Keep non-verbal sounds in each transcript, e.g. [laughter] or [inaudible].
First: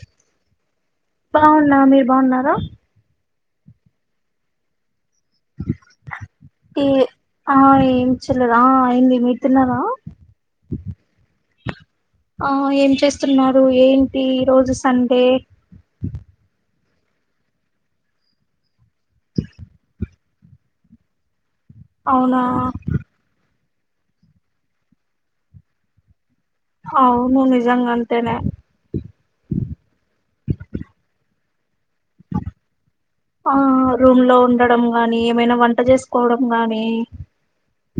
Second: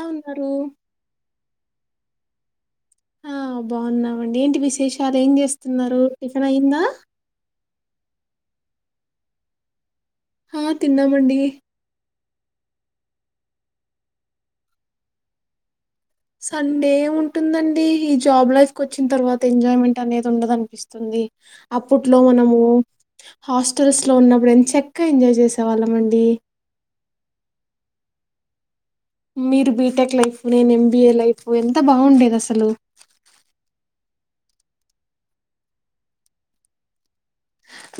ఎలా ఉన్నారు? బాగున్నం మీరు బాగున్నారా ఆ బాగున్నావండి ఏంటి విశేషం చాలా ఏం చేస్తున్నారు టిఫీన్ అయ్యిందా ఏ ఆ ఏమి చెల్లరా అయింది మిత్రన్నారా హా తిన్నా మండీ ఆ ఏం చేస్తున్నారు ఏంటి ఈ రోజు సండే సండే ఉంటుందండి ఈ జాబ్ లైఫ్ వచ్చిన తర్వా ఎజాయ్మెంట్ అనేది ఉండదనిపిస్తుంది అప్పట్లో అవునా మనము హాస్టల్స్ లో ఉన్నప్పుడు ఎంత చక్క ఎంజాయ్ చేసేవాళ్ళమండి అవును నిజంగా అంతేనే మీరు బీటెక్ లైఫ్ నేను ఎంబీఏ లైఫ్ నేను అంత బాగుండేది అసలు ఆ రూమ్ లో ఉండడం గాని ఏమైనా వంట చేసుకోవడం గాని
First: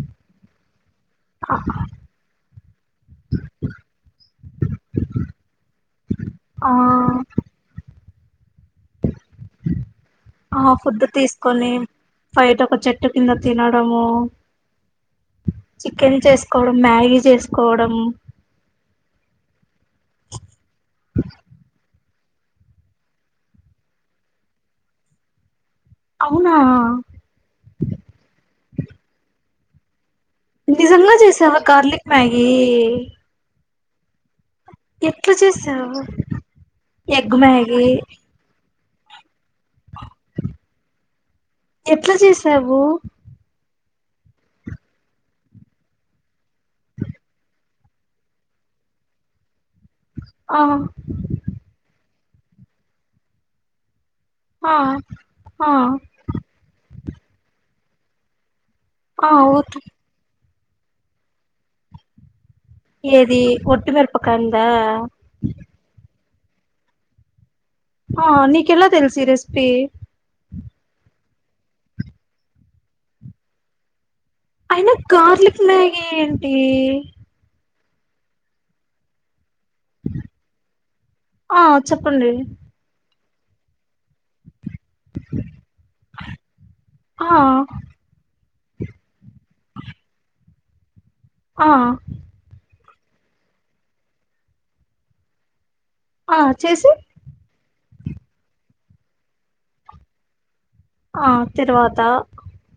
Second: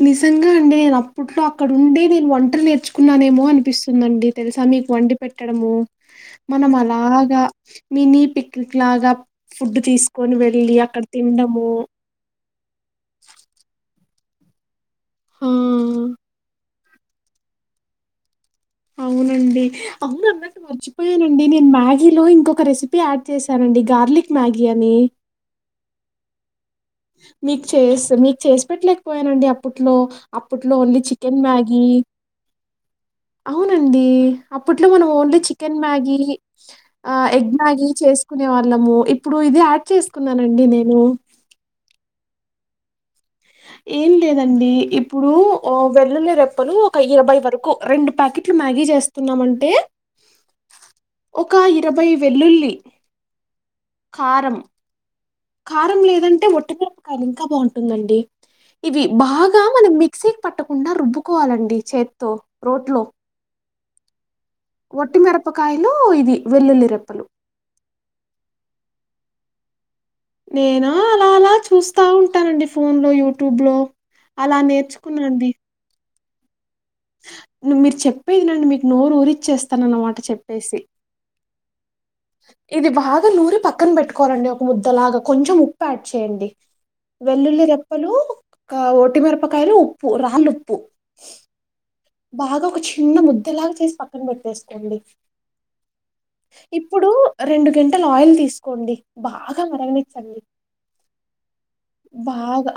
నిజంగా అండి అప్పట్లో ఆ అక్కడ ఉండే నేను ఒంటలు నేర్చుకున్నానేమో అనిపిస్తుందండి తెలుసా మీకు వండి పెట్టడము మనం ఆ అలాగా మిని పిక్ వెళ్ళి ఆ అక్కడ ఫుడ్ తినడము తీసుకొని ఫైట్ ఒక చెట్టు కింద తినడము ఆ చికెన్ చేసుకోవడం మ్యాగీ చేసుకోవడం అవునండి అవును అన్నట్ మరిచిపోయానడి నేను మా లో ఇంకొక రెసిపీ యాడ్ చేశారండి గార్లిక్ మ్యాగీ అని అవునా మీకు చేస్త మీకు చేసి పెట్టలేకపోయానండి అప్పట్లో అప్పట్లో ఓన్లీ నిజంగా చికెన్ చేసావా మ్యాగీ కార్లిక్ మ్యాగీ అవునండి అప్పట్లో మనం ఎట్లా ఓన్లీ చికెన్ చేసావు మ్యాగీ ఎగ్ మ్యాగీ చేసుకునే వాళ్ళ లము ఇప్పుడు ఇది యాడ్ చేసుకున్నానండి నేను ఎట్లా చేసావు ఏం లేదండి ఇప్పుడు వెళ్ళలే రప్పు లు ఒక ఇరబై వరకు రెండు ప్యాకెట్లు మ్యాగీ చేస్తున్నామంటే ఆ ఒక ఇరవై వెల్లుల్లి కారం ఆ ఆ కారం లేదంటే ఒట్టగరప కాల ఇంకా బాగుంటుంది టుంది అండి ఇవి ఆ బాగా ఓట్ మనం మిక్సీ పట్టకుండా రుబ్బుకోవాలండి చేత్తో ఏది ఒ [unintelligible] ఒటి మరపకాయలు ఇది వెల్లుల్లి రెప్పలు ఆ నీకెలా తెలిసి రెసిపీ నేను అలా అలా చూస్తా ఉంటానండి ఫోన్ లో యూట్యూబ్ లో అలా అయినా నేర్చుకున్నాండి గార్లిక్ మ్యాగి ఏ నువ్వు మీరు చెప్పేది నండి మీకు నోరు ఊరి ఇచ్చేస్త స్తానన్నమాట చెప్పేసి ఆ చెప్పండి ఒక నూరి పక్కన పెట్టుకోరండి ఒక ముద్దలాగా కొంచెం ఉప్పు యాడ్ చేయండి ఆ వెల్లుల్లి రెప్పలు ఒటిమిరపకాయలు ఉప్పు రాళ్ళు ఉప్పు ప్పు ఆ బాగా ఒక చిన్న ముద్దలాగా చేసి పక్కన పెట్టేసుకోండి ఆ చేసి ఇప్పుడు రెండు గంట అట్టలు ఆయిల్ తీసుకోండి బాగా మరగణించండి ఆ తరువాత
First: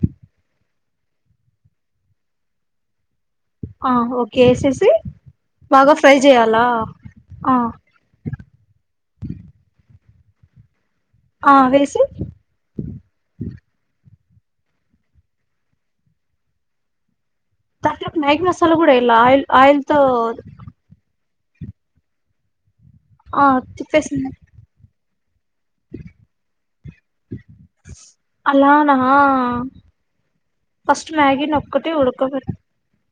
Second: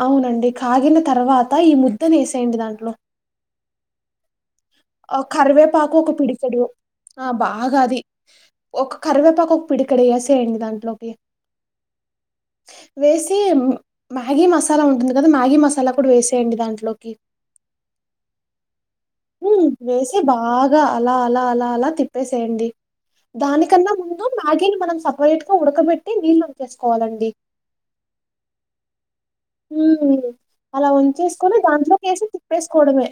అవునండి కాగిన తర్వాత ఈ ముద్దను వేసేయండి దాంట్లో ఆ ఓకే ఏసేసి ఆ బాగా కరివేపాకు ఒక ఫ్రై పిడికడు చేయాలా ఆ బాగా అది ఒక కరివేపాకు ఒక పిడిక ఇక్కడ ఎ స ఏండి దాంట్లో ఆ వేసి వేసి మ్యాగీ మసాలా ఉంటుంది కదా మ్యాగీ మసాలా కూడా వేసేయండి దాంట్లోకి త సలు కూడా ఇల్ ఆయిల్ హ్మ్. ఆయిల్తో వేసి బాగా అలా, అలా అలా తిప్పేసేయండి ఆ దానికన్నా ముందు తిప్పేసింది మ్యాగీని మనం వాలెట్ ఉడకబెట్టి నీళ్ళు అంచేసుకోవాలండి అలానా ఉ అలా ఫస్ట్ వంచేసుకుని మ్యాగీని ఒక్కటి దాంట్లోకి వేసి ఉడకబె తిప్పేసుకోవడమే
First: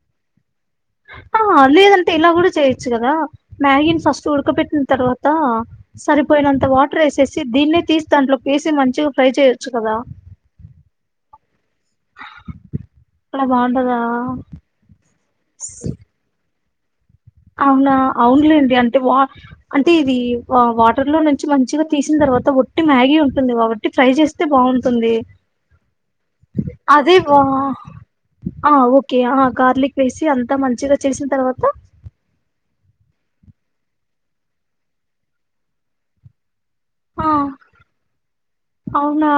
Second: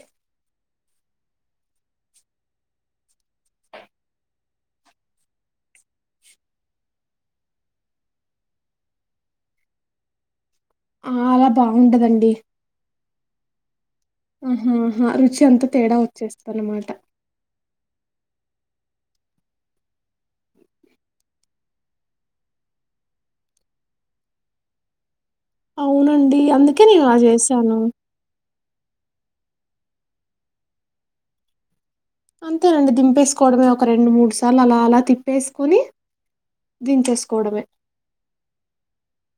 ఆ లేదంటే ఇలా కూడా చేయచ్చు కదా మ్యాగీని ఫస్ట్ ఉడక పెట్టిన తర్వాత సరిపోయినంత వాటర్ వేసేసి దీన్నే తీసి దాంట్లోకి వేసి మంచిగా ఫ్రై చేయచ్చు కదా ఆ అలా బాగుంటదండి అక్కడ బాగుంటదా ఆహాహా రుచి అంతా తేడా వచ్చేస్త అన్నమాట అవునా అవునులేండి అంటే వా అంటే ఇది వాటర్ లో నుంచి మంచిగా తీసిన తర్వాత ఒట్టి మ్యాగీ ఉంటుందిబట్టి ఫ్రై చేస్తే బాగుంటుంది అవునండి అందుకే నేను ఇలా అదే వా చేసాను ఆ ఓకే ఆ గార్లిక్ వేసి అంతా మంచిగా చేసిన తర్వాత అంతేనండి దింపేసుకోవడమే ఒక రెండు మూడు సార్లు అలా అలా తిప్పేసుకొని ఆ దించేసుకోవడమే అవునా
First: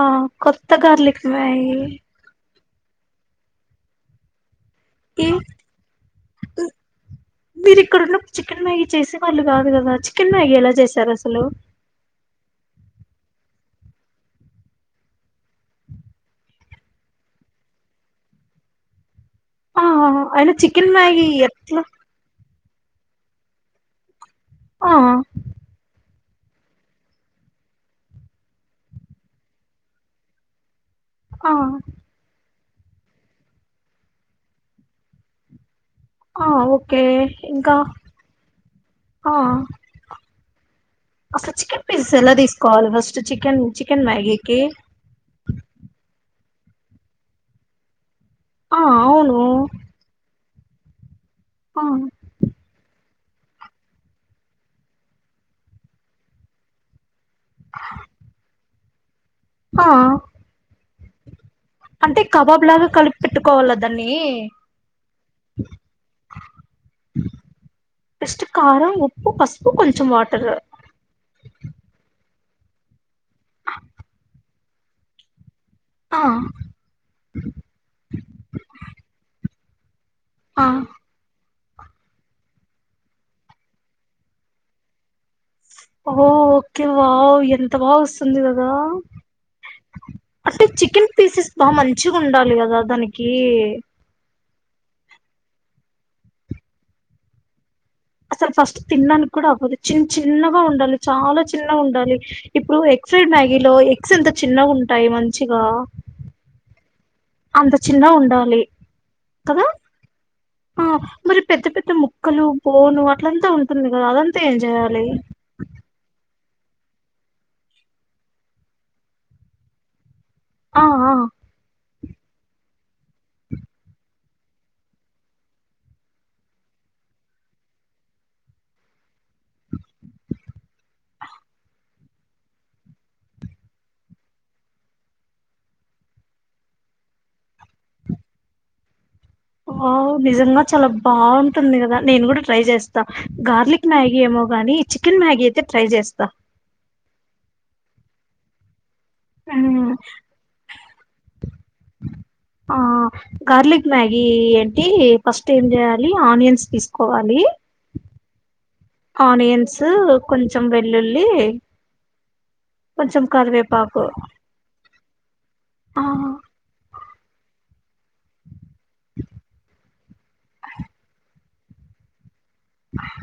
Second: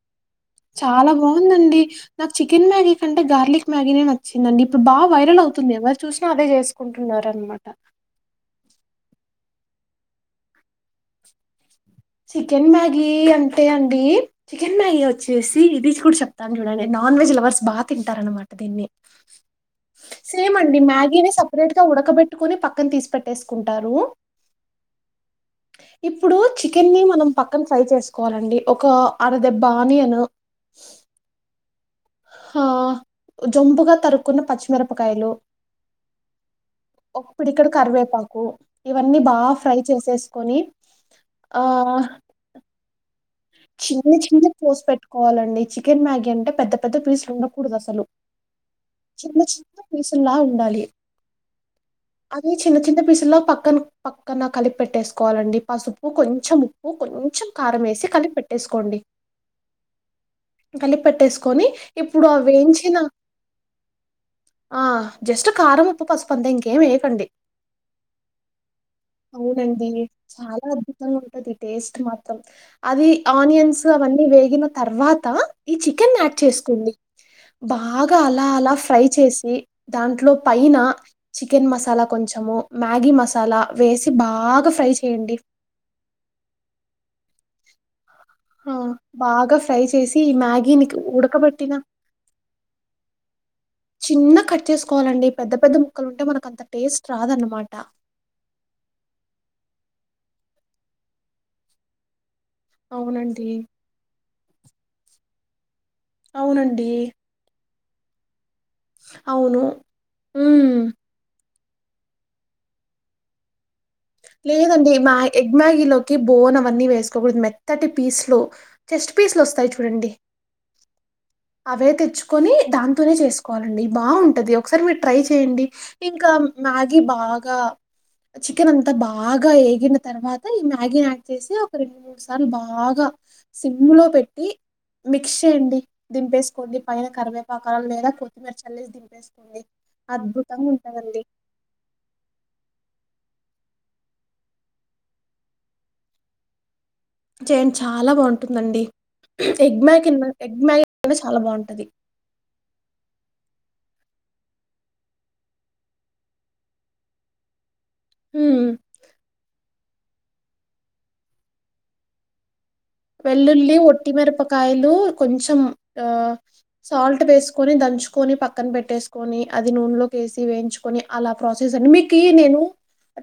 కొత్త చాలా గార్లిక్ బాగుందండి మ్యాగీ నాకు చి చికెన్ మ్యాగీ కంటే గార్లిక్ మ్యాగీ నే నచ్చిందండి ఇప్పుడు బా వైరల్ అవుతుంది ఎవరు చూసినా అదే చేసుకుంటున్నారు అన్నమాట మీరు ఇక్కడున్నప్పుడు చికెన్ మ్యాగీ చేసే వాళ్ళు కాదు కదా చికెన్ మ్యాగీ ఎలా చేశారు అసలు చికెన్ మ్యాగీ అంటే అండి చికెన్ మ్యాగీ వచ్చేసి ఇది కూడా చెప్తాను చూడండి నాన్ వెజ్ లవర్స్ బాగా తింటార అన్నమాట దీన్ని ఆ అయిన సేమ్ అండి చికెన్ మ్యాగీ మ్యాగీనే సపరేట్ ఎట్లా గా ఉడకబెట్టుకుని పక్ పక్కన తీసి పెట్టేసుకుంటారు ఆ ఇప్పుడు చి చికెన్ని మనం పక్కన ఫ్రై చేసుకోవాలండి ఒక అరదెబ్బ ఆనియన్ అ ఆ జొంబుగా తరుకున్న పచ్చిమిరపకాయలు ఆ ఓకే ఒక్ పిడి ఇంకా కరివేపాకు ఇవన్నీ ఆ బాగా ఫ్రై చేసేసుకొని అసలు ఆ చికెన్ పీసెస్ ఎలా తీసుకోవాలి ఫస్ట్ చికెన్ చికెన్ చిన్న చిన్న మ్యాగీకి పోసు పెట్టుకోవాలండి చికెన్ మ్యాగీ అంటే పెద్ద పెద్ద పీస్లు ఉండకూడదు అసలు ఆ చిన్న అవును చిన్న పీసుల్లా ఉండాలి ఆ అది చిన్న చిన్న పీస్ కిలో పక్కన పక్కన కలిపి పెట్టేసుకోవాలండి పసుపు కొంచెం ఉప్పు కొంచ కొంచం కారమేసి లిపి పెట్టేసుకోండి ఆ కలిప్ పెట్టేస్ కొని అంటే ఇప్పుడు ఆ కబాబ్ లాగా వేయించిన కలిపి పెట్టుకోవాల దాన్ని ఆ జస్ట్ కారం ఉప్పు పసుపంతే ఇంకేం వేయకండి ఫస్ట్ కారం ఉప్పు పసుపు అవునండి కొంచెం వాటర్ చాలా అద్భుతంగా ఉంటుంది టేస్ట్ మాత్రం అది ఆనియన్స్ అవన్నీ వేగిన తర్వాత ఈ చికెన్ ఆ యాడ్ చేసుకోండి బాగా అలా అలా ఫ్రై చేసి దాంట్లో ఆ పైన చి చికెన్ మసాలా కొంచెము మ్యాగీ మసాలా వేసి బాగా ఫ్రై చేయండి ఓ ఓకే వావ్ ఎంత బా వస్తుంది ఉంది గదా ఆ బాగా ఫ్రై చేసి ఈ అసలు మ్యాగీని చికెన్ పీసెస్ ఉడకబెట్టిన బాగా మంచిగా ఉండాలి కదా దానికి చిన్నగ కట్ చేసుకోవాలండి పెద్ద పెద్ద ముక్కలు ఉంటే మనకు అంత టేస్ట్ రాదన్నమాట అసలు ఫస్ట్ తిన్డానికి కూడా అవ్వదు చిన్న చిన్నగా ఉండాలి చాలా చిన్నగా ఉండాలి ఇప్పుడు ఎగ్ ఫ్రైడ్ అవునండి మ్యాగీ లో ఎగ్స్ ఎంత చిన్నగుంటయ్ మంచిగా అవునండి అంత చిన్న ఉండాలి అవును కదా ఆ మ్ మరి పెద్ద పెద్ద ముక్కలు బోను అట్లంతా ఉం లేదండి మా ఎగ్ మ్యాగీ లోకి బోన్ అవన్నీ వేసుకోకూడదు మెత్తటి పీస్ లో చెస్ట్ పీస్ లు వస్తాయి చూడండి ఆ ఆ అవే తెచ్చుకోని దాంతోనే చేసుకోవాలండి బావుంటది ఒకసారి మీరు ట్రై ఇంకా మ్యాగీ బాగా చి కెన్ అంతా బాగా వేగిన తర్వాత ఈ మ్యాగీని యాడ్ చేసి ఒక రెండు మూడు సార్లు బాగా సిమ్లో పెట్టి మిక్స్ చేయండి దింపేసుకోండి పైన కరివేపాకారం లేదా కొత్తిమీర చల్లేసి దింపేస్ ఆ నిజంగా చాలా బాగుంటుంది కదా నేను కూడా ట్రై చేస్తా గార్లిక్ మ్యాగీ ఏమో గాని చికెన్ మ్యాగీ అయితే ట్రై చేస్తా చేయండి చాలా బాగుంటుందండి ఎగ్ ఉమ్, [unintelligible] ఎగ్ మ్యాగ్ [inaudible] చాలా బాగుంటది ఆ గార్లిక్ మ్యాగీ ఏంటి ఫస్ట్ ఏం చేయాలి ఆనియన్స్ తీసుకోవాలి మ్ ఆనియన్స్ కొంచెం వెల్లుల్లి కొంచెం వెల్లుల్లి కరివేపాకు ఒట్టి మిరపకాయలు కొంచ్ తం ఆ సాల్ట్ వేసుకొని దంచుకొని పక్కన పెట్టేస్ ని అది నూనె లోకేసి వేయించుకొని అలా ప్రాసెస్ అండి మీకు నేను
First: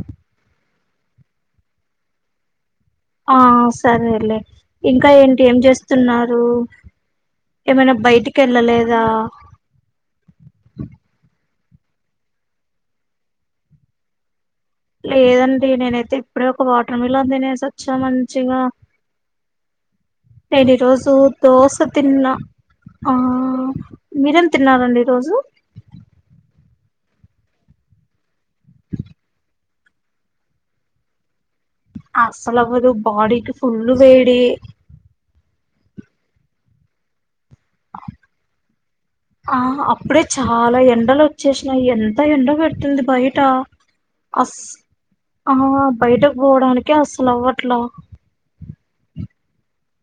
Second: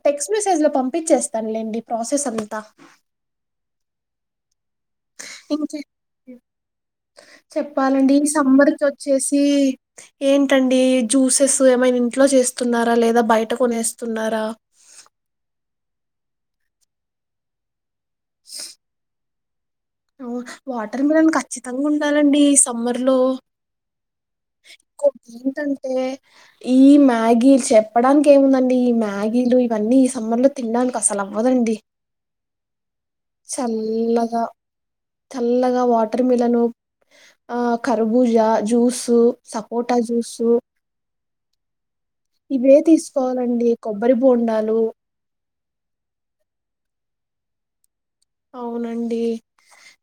టెక్స్ట్ మెసేజ్ లో పమ్ పంపించేస్తాన్ లేండి ప్రాసెస్ అంతా ఆ సరేలే ఇంకా ఏంటి ఏం ఇంకే చేస్తున్నారు ఏమైనా చెప్పాలండి బయటికి సమ్మర్కి వెళ్ళలేదా వచ్చేసి ఏంటండి జ్యూసెస్ ఏమైనా ఇంట్లో జేస్తున్నారా లేదా బయట కొనేస్తున్నారా లేదండి నేనైతే ఇప్పుడే ఒక వాటర్ మిలన్ దినేసా చ మంచిగా నేను వాటర్ ఈరోజు మిలన్ దోశ ఖచ్చితంగా తిన్నా ఉండాలండి సమ్మర్ ఆ లో మీరేం తిన్నారండి ఇంకొకటి ఈరోజు ఏంటంటే ఈ మ్యాగీ చెప్పడానికి ఏముందండి ఈ మ్యాగీలో ఇవన్నీ ఈ సమ్మర్ లో తినడానికి అసలు అవ్వదండి అసలవ్వదు బాడీకి ఫుల్లు వేడి ల్లగా వాటర్ మిలన్ ఆ కరబూజ జ్యూసు ఆ సపోటా అప్పుడే జ్యూసు చాలా ఎండలు వచ్చేసినాయి ఎంత ఎండ ఇవే పెడుతుంది బయట తీసుకోవాలండి కొబ్బరి అస్ బోండాలు ఆ బయటకు పోవడానికి అస్సలు అవ్వట్లా అవునండి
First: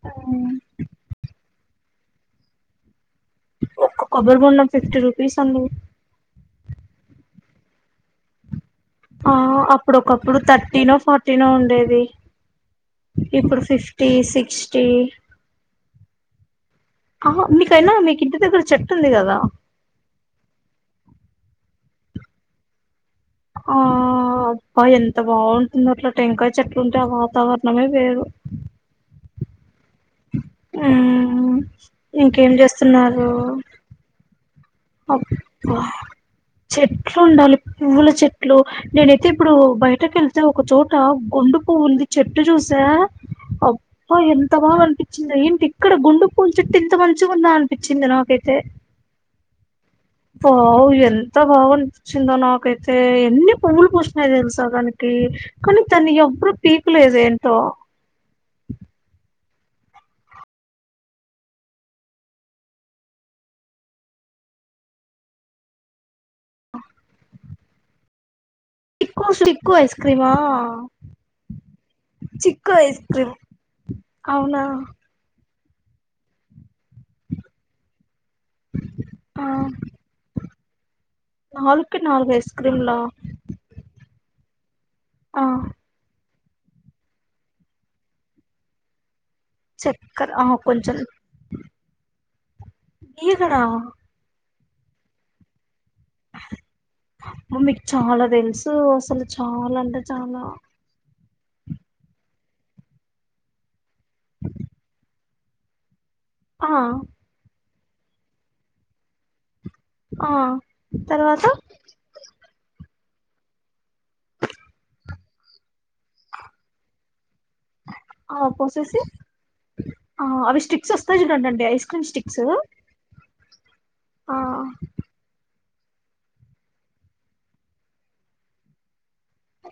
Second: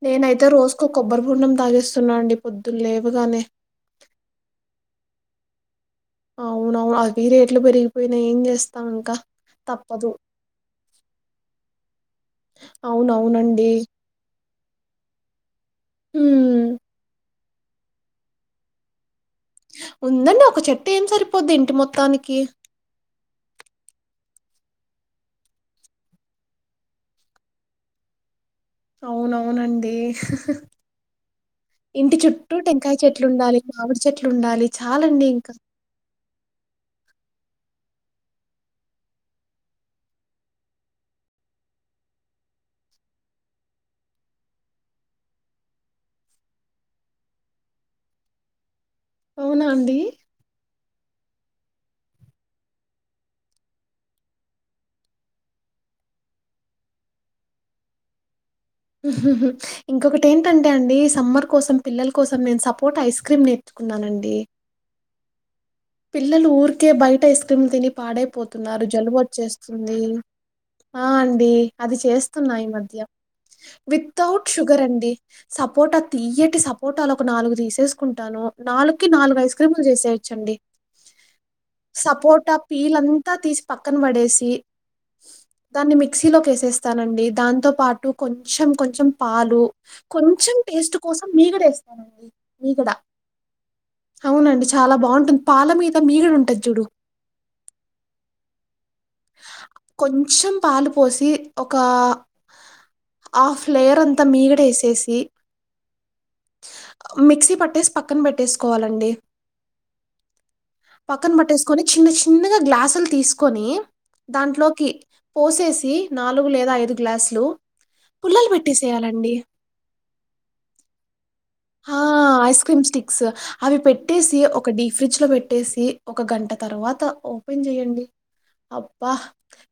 నేనయితే రోజుకో కొబ్బరిబొండం తాగేస్తున్నా అండి పొద్దున్నే క్క కొబ్బరి బొండం ఫిఫ్టీ రూపీస్ అని అవునవును అవి రేట్లు పెరిగిపోయినా ఏం జేస్స ఆ అప్పుడు ఒకప్పుడు థర్టీ నో ఫార్టీనో ఉండేది ఇప్పుడు అవునవునండి ఫిఫ్టీ సిక్స్టీ ఉమ్ మీకైనా మీకు ఇంటి దగ్గర చెట్టుంది గదా ఉందండి ఒక చెట్టు ఏం సరిపోద్ది ఇంటి మొత్తానికి ఆ అబ్బా ఎంత బాగుంటుందొ అట్లా టెంకాయ చెట్లు ఉంటే ఆ వాతావరణమే వేరు అవునవునండి మ్మ్ ఇంటి ఇంకేం చుట్టూ టెంకాయ చెట్లుండాలి మామిడి చెట్లుండాలి చాలండి ఇంక. అప్పా చెట్లు ఉండాలి పువ్వుల చెట్లు నేనైతే ఇప్పుడు బయటకి యెళ్తే ఒకచోట గుండు పూవ్వుంది చెట్టు చూసా అబ్బా ఎంత బాగా అనిపించింది ఏంటి ఇక్కడ గుండు పూవుల చెట్టు ఇంత మంచిగా ఉందా అనిపించింది నాకైతే అవునా అండి? పాల్ ఎంత బాగానిపిచ్చిందో నాకైతే ఎన్ని పువ్వులు పోసినాయి తెలుసాడానికి కానీ దన్ని ఎవరు పీక లేదు ఏంటో ఉ హు ఇంకొకటి ఏంటంటే అండి సమ్మర్ కోసం పిల్లల కోసం నేను సపోటా ఐస్ క్రీమ్ నేర్చుకున్నానండి పిల్లలు ఊరికే బయట ఐస్ క్రీమ్లు తిని పాడైపోతారు న్నారు చిక్కు చిక్కు ఐస్ జలుబొచెస్తుంది క్రీమా ఆ అండి అది చేస్తున్నా ఈ చిక్కు మధ్య ఐస్ క్రీమ్ వితౌట్ అవునా షుగర్ అండి సపోటా తియ్యటి సపోటలు ఒక నాలుగు తీసేస్కున్ టను నాలుకి నాలుగు ఆ ఐస్ క్రీములు జేసేయొచండీ నాలుగుకి నాలుగు ఐస్ సపోటా క్రీమ్లా పీలంతా తీసి పక్కన పడేసి తీ ఆ దాన్ని మిక్సీలో వేసేస్తానండి దాంతో పాటు కొంచం కొంచెం పాలు చక్కర ఆ కొంచెం టేస్ట్ కోసం మీగడ వేస్తానండి మీగడ ఈగడా అవునండి. చాలా బాగుంటుం పాల మీద్ మీగడ ఉంటది జూడు తో అసలు చాలా అంటే చాలా కొంచెం పాలు పోసి ఒక ఆఫ్ లేయర్ అంతా మీగడ వేసేసి ఆ మిక్సీ పాట్టేస్ పక్కన పెట్టేస్కోవాలండి ఆ పక్కన తర్వాత పట్టేసుకుని చిన్న చిన్నగా గ్లాసులు తీసుకొని దాంట్లోకి పోసేసి నాలుగు లేదా ఐదు గ్లాసులు ఆ పుల్లలు పోసేసి పెట్టేసేయాలండి. ఆ అవి స్టిక్స్ వస్తాయి చూడండి ఆ ఐస్ క్రీమ్ స్టిక్స్ అవి ఆ పెట్టేసి ఒక డీ ఫ్రిడ్జ్ లో పెట్ పెట్టేసి ఒక గంట తర్వాత ఓపెన్ చేయండి అబ్బా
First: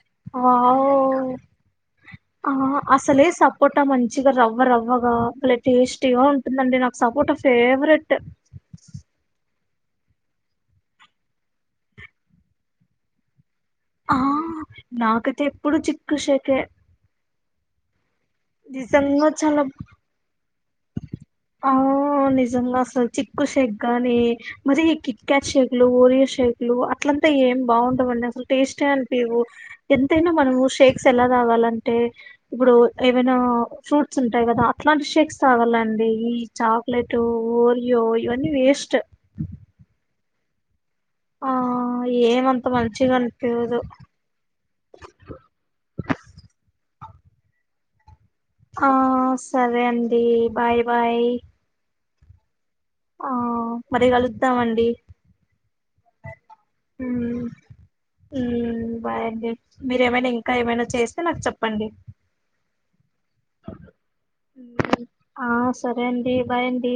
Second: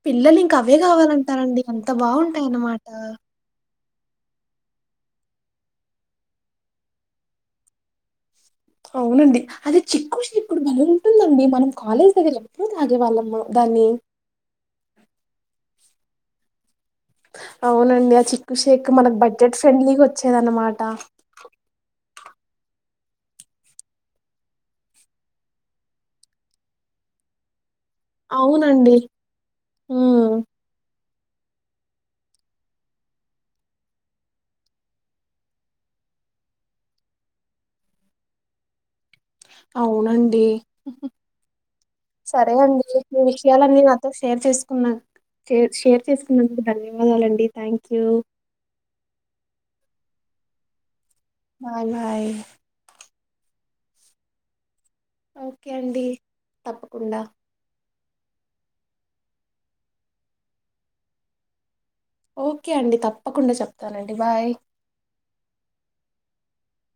పిల్లలు ఇంక అవే వావ్ కావాలంటారండి అంత బాగుంటాయ అన్నమాట ట మంచిగా రవ్వ రవ్వగా టేస్టీగా ఉంటుందండి నాకు సపోట ఫేవరెట్ అవునండి అదే చిక్కు ఇప్పుడు బా ఉంటుందండి మనం కాలేజ్ దగ్గ ఎప్పుూ తాగేవాళ్ళమ్మ ఆ నాకతే ఎప్పుడు చి కృషిక అవున అ షేక్ మనకు నిజంగా బడ్జెట్ చాలా ఫ్రెండ్లీగా వచ్చేది అనమాట ఆ నిజంగా అసలు చిక్కు షేక్ గాని మరి కిక్ క్యాట్ షేక్ లు ఓరియో షేక్ లు అట్లంతా ఏం బాగు అసలు టాస్ట్ అవునండి. అనిపివు హ్మ్. ఎంతైనా మనము షేక్ స్ ఎలా కావాలంటే ఇప్పుడు ఏవైనా ఫ్రూట్స్ ఉంటాయి కదా అట్లాంటి షేక్స్ తగలండి ఈ చాక్లెట్ ఓరియో ఇవన్నీ వేస్ట్ డి ఆ సరే ఏమంత అండి మంచిగా మీ అనిపియదు విషయాలన్నీ నాతో షేర్ చేసుకున్నే షేర్ చేసుకున్నందుకు ధన్యవా చలండి థ్యాంక్యూ ఆ సరే అండి బాయ్ బాయ్ హాయ్ ఆ మరి కలుత్తమండి ఓకే అండి తప్పకుండా హ్మ్ బాయండి మీరేమైనా ఇంకా ఏమైనా చేస్తే నాకు చెప్పండి ఓకే అండి తప్పకుండా చెప్తానండి బాయ్ ఆ సరే అండి బాయ్ అండి